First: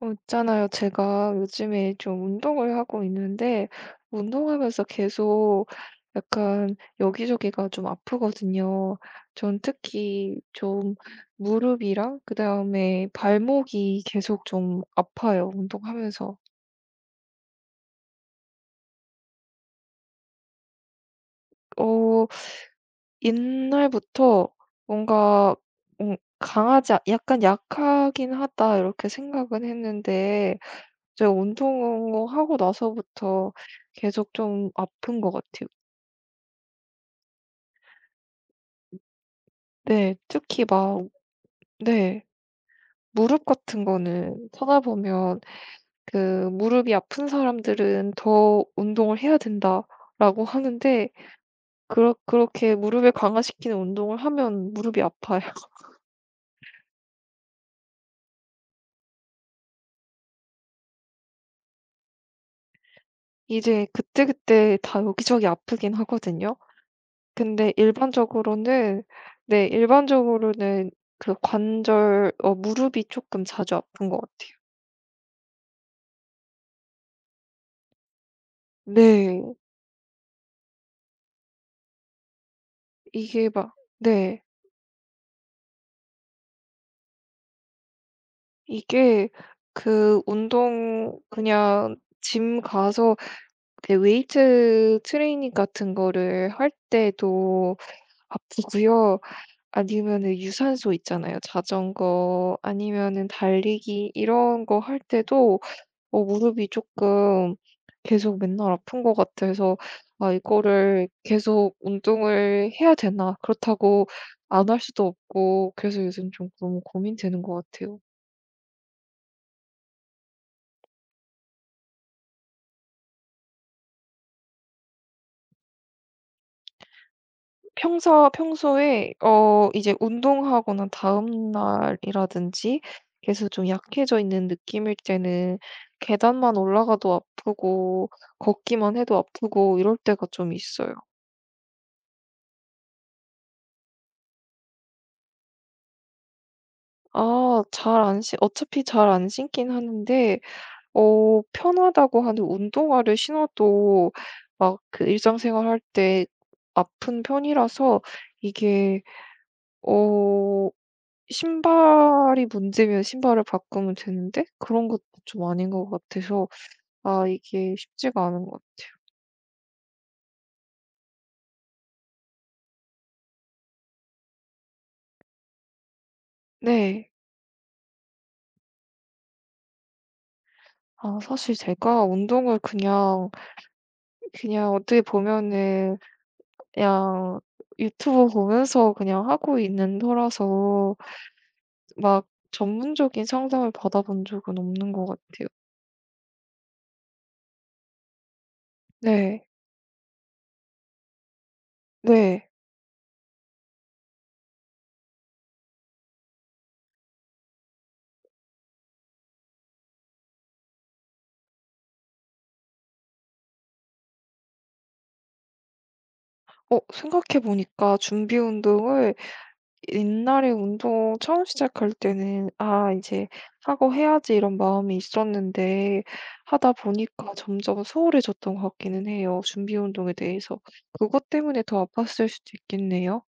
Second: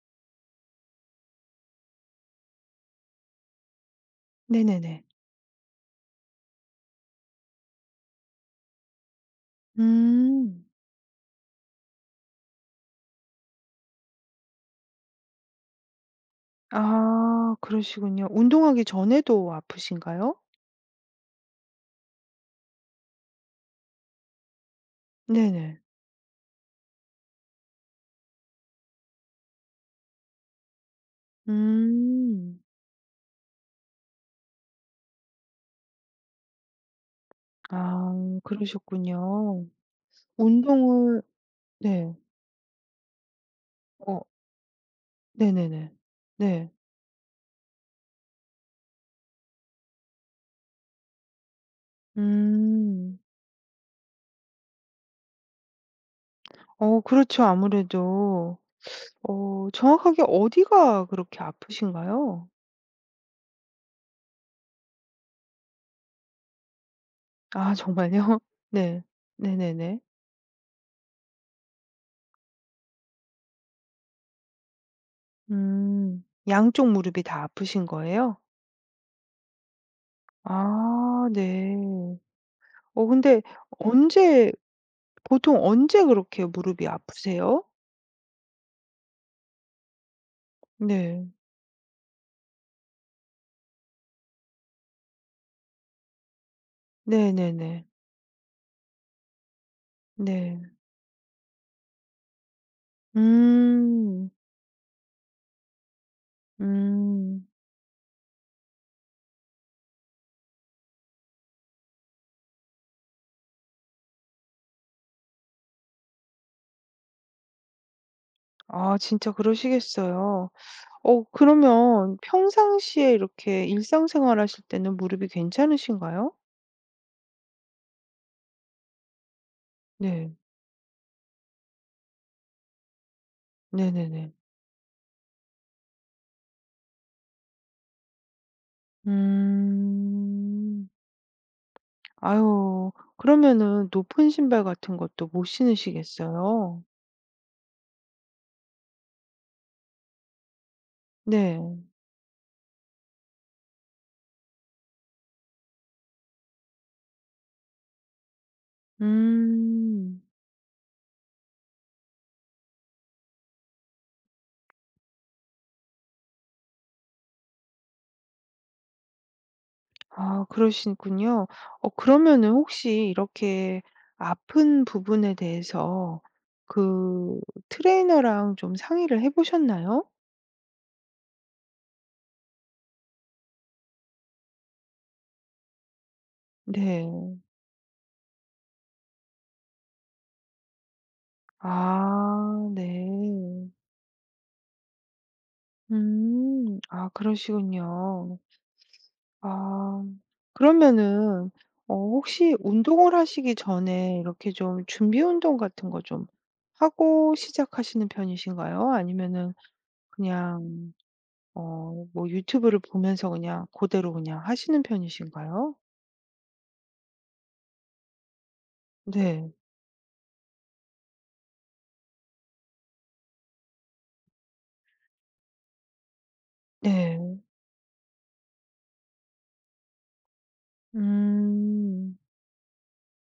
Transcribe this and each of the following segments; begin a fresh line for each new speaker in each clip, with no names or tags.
있잖아요. 제가 요즘에 좀 운동을 하고 있는데, 운동하면서
네네네.
계속 약간 여기저기가 좀 아프거든요. 전 특히
음.
좀 무릎이랑 그다음에 발목이 계속 좀 아파요. 운동하면서.
아 그러시군요. 운동하기 전에도 아프신가요?
어, 옛날부터 뭔가
네네.
약간 약하긴 하다 이렇게 생각은 했는데, 제가 운동 하고
음.
나서부터 계속 좀 아픈 것 같아요.
아 그러셨군요.
네. 특히 막.
운동을 네.
네. 무릎 같은
어
거는 찾아보면
네네네.
그
네.
"무릎이 아픈 사람들은 더 운동을 해야 된다."라고 하는데 그렇게 무릎을
음.
강화시키는 운동을 하면 무릎이 아파요.
그렇죠. 아무래도 정확하게 어디가 그렇게 아프신가요?
이제 그때그때 다 여기저기 아프긴 하거든요. 근데
아 정말요? 네. 네네네.
일반적으로는 그 관절 어 무릎이 조금 자주 아픈 것 같아요.
음. 양쪽 무릎이 다 아프신 거예요?
네.
아 네. 근데
이게 막. 네.
언제 보통 언제 그렇게 무릎이 아프세요?
이게 그 운동
네.
그냥 짐 가서 그 웨이트 트레이닝 같은 거를 할 때도
네네네.
아프고요. 아니면은
네.
유산소 있잖아요. 자전거 아니면은 달리기
음.
이런 거 할 때도 어 무릎이
음.
조금 계속 맨날 아픈 것 같아서 '아 이거를 계속 운동을 해야 되나?' 그렇다고 안 할 수도 없고 그래서 요즘 좀 너무 고민되는 것 같아요.
아 진짜 그러시겠어요. 그러면 평상시에 이렇게 일상생활 하실 때는 무릎이 괜찮으신가요?
평소에 어 이제
네.
운동하거나 다음 날이라든지 계속 좀 약해져
네네네.
있는 느낌일 때는 계단만 올라가도 아프고 걷기만 해도 아프고 이럴 때가 좀
음.
있어요.
아유 그러면은 높은 신발 같은 것도 못 신으시겠어요?
아 잘 안 신 어차피 잘 안 신긴 하는데 어
네.
편하다고 하는 운동화를 신어도 막 그 일상생활 할 때 아픈 편이라서 이게
음.
어 신발이 문제면 신발을 바꾸면 되는데 그런 것도 좀 아닌 것 같아서 아 이게 쉽지가 않은 것 같아요.
아 그러시군요. 그러면은 혹시 이렇게 아픈 부분에 대해서
네.
그 트레이너랑 좀 상의를 해 보셨나요?
아 사실 제가 운동을 그냥 그냥 어떻게 보면은
네.
그냥 유튜브 보면서 그냥 하고 있는 터라서 막
아
전문적인
네.
상담을 받아본 적은 없는 것 같아요.
음. 아 그러시군요.
네.
아. 그러면은
네.
혹시 운동을 하시기 전에 이렇게 좀 준비 운동 같은 거 좀 하고 시작하시는 편이신가요? 아니면은 그냥 뭐 유튜브를 보면서 그냥 그대로 그냥 하시는 편이신가요?
어 생각해 보니까 준비 운동을
네.
옛날에 운동 처음 시작할 때는 '아 이제 하고 해야지.' 이런 마음이 있었는데 하다 보니까
네.
점점 소홀해졌던 것 같기는 해요, 준비 운동에 대해서. 그것 때문에 더
음.
아팠을 수도 있겠네요.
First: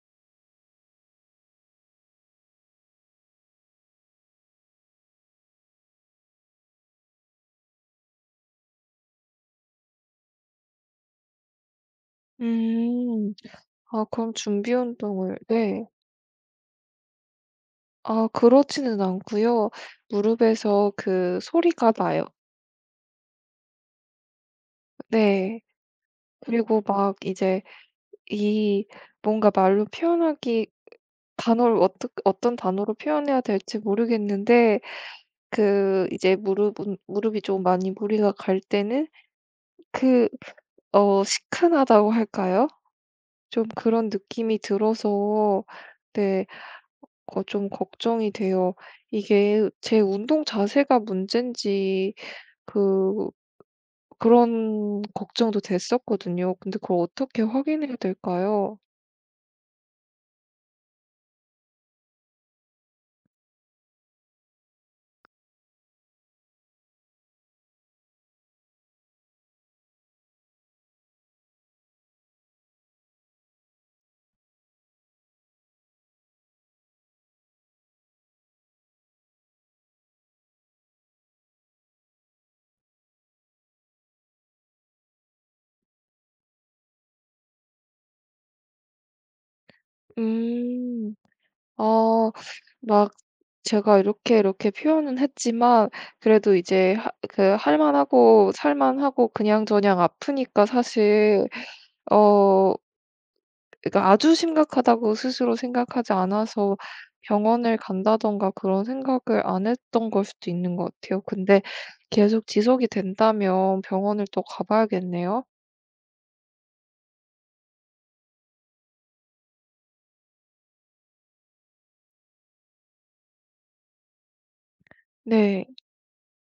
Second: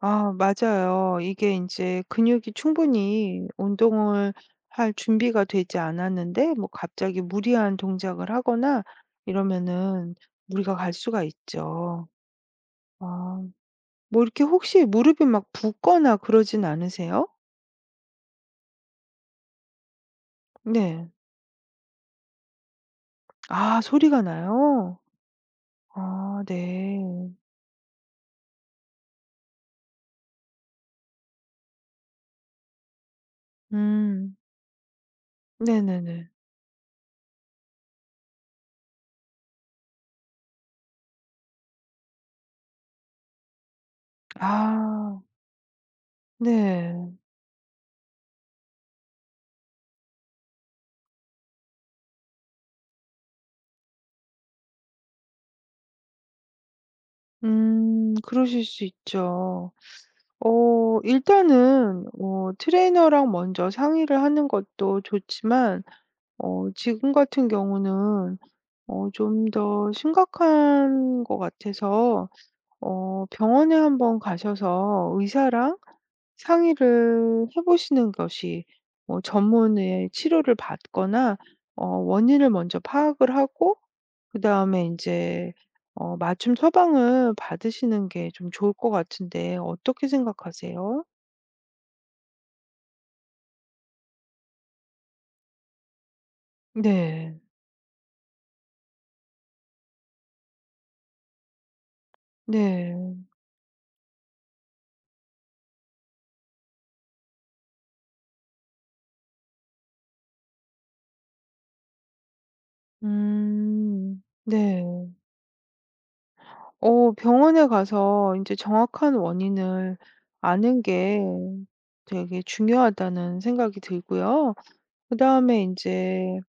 아 맞아요. 이게 이제 근육이 충분히 운동을 할 준비가 되지 않았는데 뭐 갑자기 무리한 동작을 하거나 이러면은 무리가 갈 수가 있죠.
음.
아
아
뭐
그럼
이렇게
준비
혹시 무릎이
운동을.
막
네.
붓거나 그러진 않으세요?
아 그렇지는 않고요. 무릎에서
네.
그 소리가 나요.
아 소리가 나요?
네.
아
그리고
네.
막 이제 이 뭔가 말로 표현하기 단어를 어떻 어떤 단어로 표현해야 될지
음.
모르겠는데 그
네네네.
이제 무릎이 좀 많이 무리가 갈 때는 그 어 시큰하다고 할까요? 좀 그런 느낌이
아
들어서. 네.
네.
거 좀 걱정이 돼요. 이게 제 운동 자세가 문제인지 그 그런 걱정도 됐었거든요. 근데 그걸 어떻게 확인해야
그러실
될까요?
수 있죠. 일단은 트레이너랑 먼저 상의를 하는 것도 좋지만 지금 같은 경우는 좀 더 심각한 것 같아서 병원에 한번 가셔서 의사랑 상의를 해 보시는 것이 전문의 치료를 받거나 원인을 먼저 파악을 하고 그다음에 인제 맞춤 처방을 받으시는 게 좀 좋을 것 같은데 어떻게 생각하세요?
음. 아. 막 제가 이렇게 표현은 했지만 그래도 이제 하
네.
그 할 만하고 살 만하고 그냥저냥 아프니까 사실 어
네.
그러니까 아주 심각하다고 스스로 생각하지 않아서 병원을 간다든가 그런 생각을 안 했던 걸 수도 있는 것 같아요. 근데 계속 지속이 된다면
음.
병원을 또 가
네.
봐야겠네요.
병원에 가서 인제 정확한 원인을 아는 게 되게 중요하다는 생각이 들고요. 그다음에
네.
인제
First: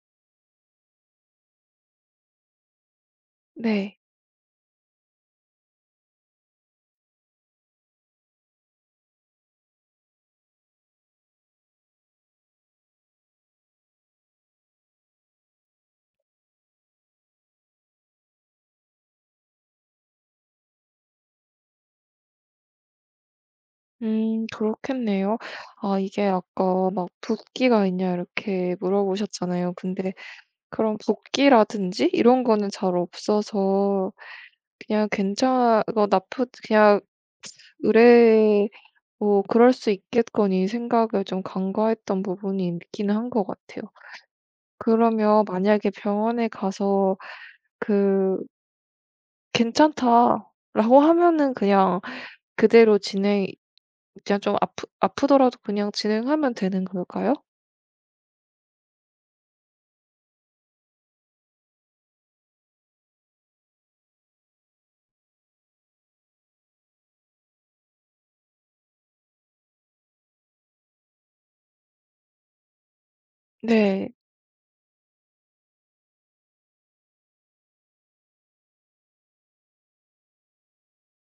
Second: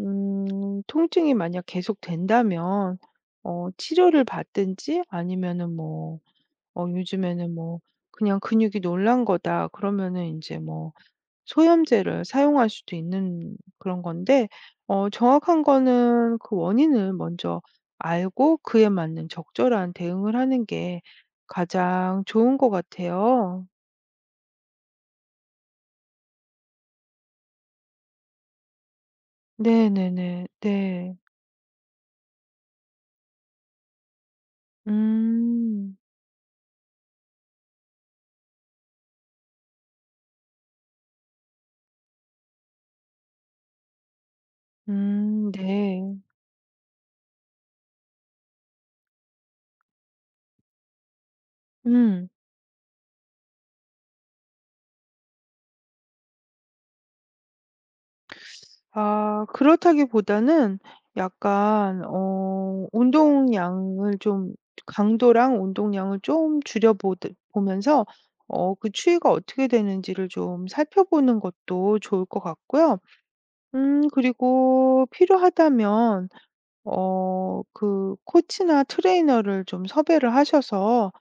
통증이 만약 계속된다면
네.
치료를 받든지 아니면은 뭐 요즘에는 뭐 그냥 근육이 놀란 거다 그러면은 이제 뭐 소염제를 사용할 수도 있는 그런 건데 정확한 거는 그 원인을 먼저 알고 그에 맞는 적절한 대응을 하는 게 가장 좋은 것 같아요.
그렇겠네요. 아 이게 아까 막 "붓기가 있냐?" 이렇게 물어보셨잖아요. 근데
네네네.
그런
네.
복기라든지 이런 거는 잘 없어서 그냥 괜찮
음.
어 나쁘 그냥 의뢰 뭐 '그럴 수 있겠거니.' 생각을 좀 간과했던 부분이 있기는 한 것 같아요. 그러면 만약에
네.
병원에 가서 그 "괜찮다."라고 하면은 그냥
음.
그대로 진행 그냥 좀 아프더라도 그냥 진행하면 되는 걸까요?
아 그렇다기보다는 약간 운동량을 좀 강도랑 운동량을 좀 줄여 보면서 그 추이가 어떻게 되는지를 좀 살펴보는 것도 좋을 것 같고요.
네.
그리고 필요하다면 어 그 코치나 트레이너를 좀 섭외를 하셔서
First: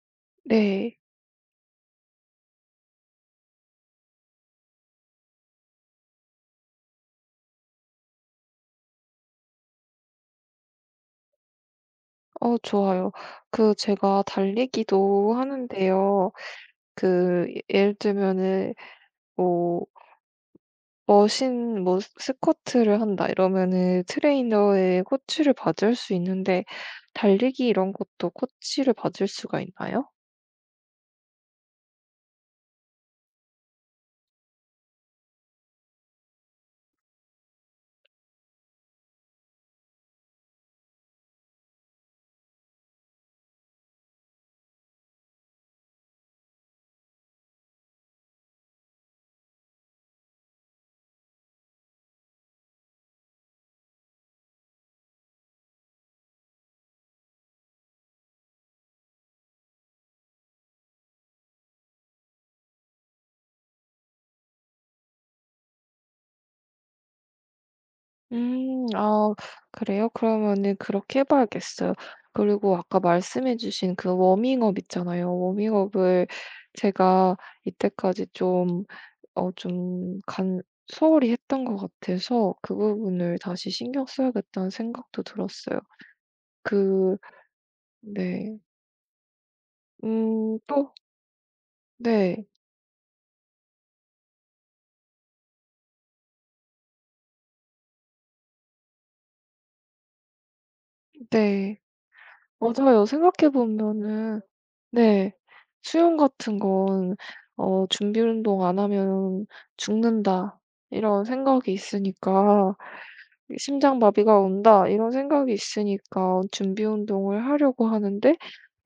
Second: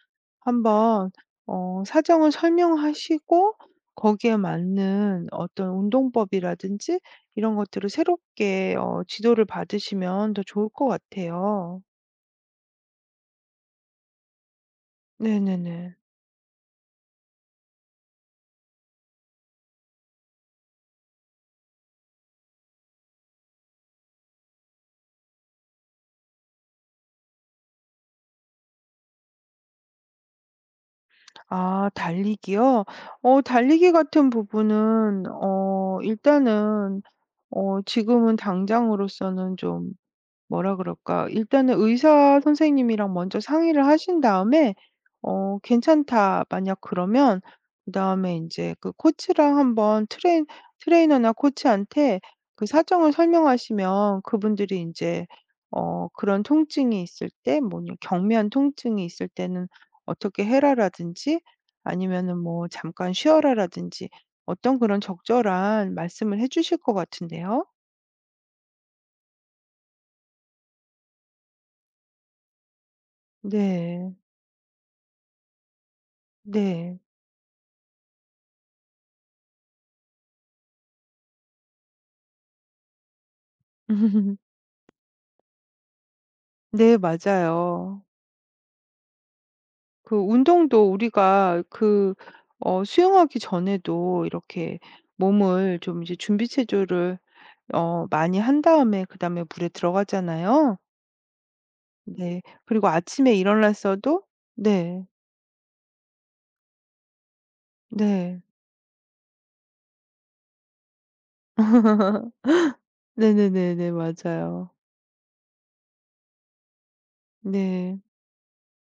네.
한번 사정을 설명하시고 거기에 맞는 어떤 운동법이라든지 이런 것들을 새롭게 지도를 받으시면 더 좋을 것 같아요.
어 좋아요. 그 제가 달리기도
네네네.
하는데요. 그 예를 들면은 뭐 머신 뭐 스 스쿼트를 한다 이러면은 트레이너의 코치를 받을 수 있는데 달리기 이런 것도 코치를 받을 수가 있나요?
아 달리기요? 달리기 같은 부분은 일단은 지금은 당장으로서는 좀 뭐라 그럴까? 일단은 의사 선생님이랑 먼저 상의를 하신 다음에 괜찮다 만약 그러면 그다음에 이제 그 코치랑 한번 트레인 트레이너나 코치한테 그 사정을 설명하시면 그분들이 이제 그런 통증이 있을 때 뭐냐 경미한 통증이 있을 때는 어떻게 해라라든지 아니면은 뭐 잠깐 쉬어라라든지 어떤 그런 적절한 말씀을 해 주실 것 같은데요.
음. 아 그래요? 그러면은 그렇게 해 봐야겠어요. 그리고 아까 말씀해 주신 그
네.
워밍업 있잖아요. 워밍업을
네.
제가 이때까지 좀 어 좀 간 소홀히 했던 것 같아서 그 부분을 다시 신경 써야겠다는 생각도 들었어요.
네
그.
맞아요.
네.
그
음
운동도
또.
우리가 그
네.
수영하기 전에도 이렇게 몸을 좀 이제 준비 체조를 많이 한 다음에 그다음에 물에 들어가잖아요.
네.
네. 그리고
맞아요.
아침에
생각해
일어났어도
보면은.
네.
네. 수영 같은 건 어 '준비
네.
운동 안 하면 죽는다.' 이런 생각이 있으니까
네네네네.
'심장 마비가
맞아요.
온다.' 이런 생각이 있으니까 준비 운동을 하려고
네.
하는데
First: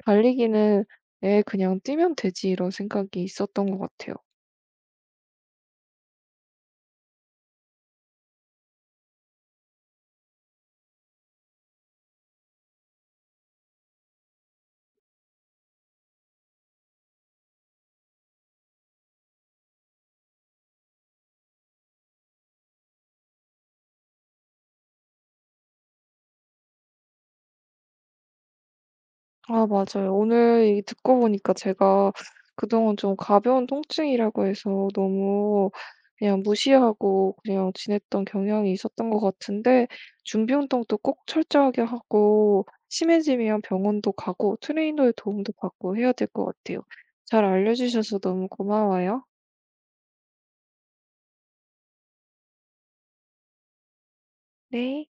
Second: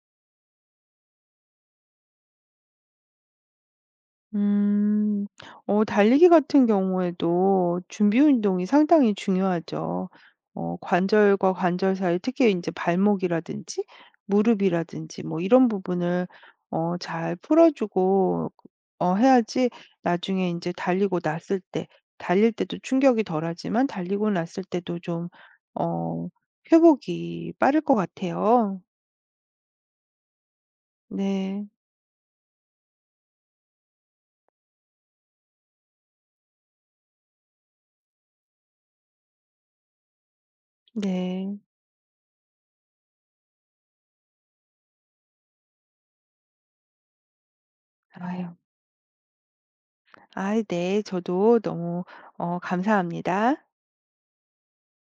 달리기는 에 그냥 뛰면 되지.' 이런 생각이 있었던 것 같아요.
음. 달리기 같은 경우에도 준비 운동이 상당히 중요하죠. 관절과 관절 사이 특히 이제 발목이라든지 무릎이라든지 뭐 이런 부분을 잘 풀어 주고 해야지 나중에 이제 달리고 났을 때 달릴 때도 충격이 덜하지만 달리고 났을 때도 좀 어 회복이 빠를 것 같아요.
아 맞아요. 오늘 얘기 듣고 보니까
네.
제가 그동안 좀 가벼운 통증이라고 해서 너무 그냥 무시하고 그냥 지냈던 경향이 있었던 것 같은데 준비 운동도 꼭
네.
철저하게 하고 심해지면 병원도 가고 트레이너의 도움도 받고 해야 될 것 같아요. 잘 알려주셔서 너무
아유.
고마워요.
아 네. 저도 너무 감사합니다.
네.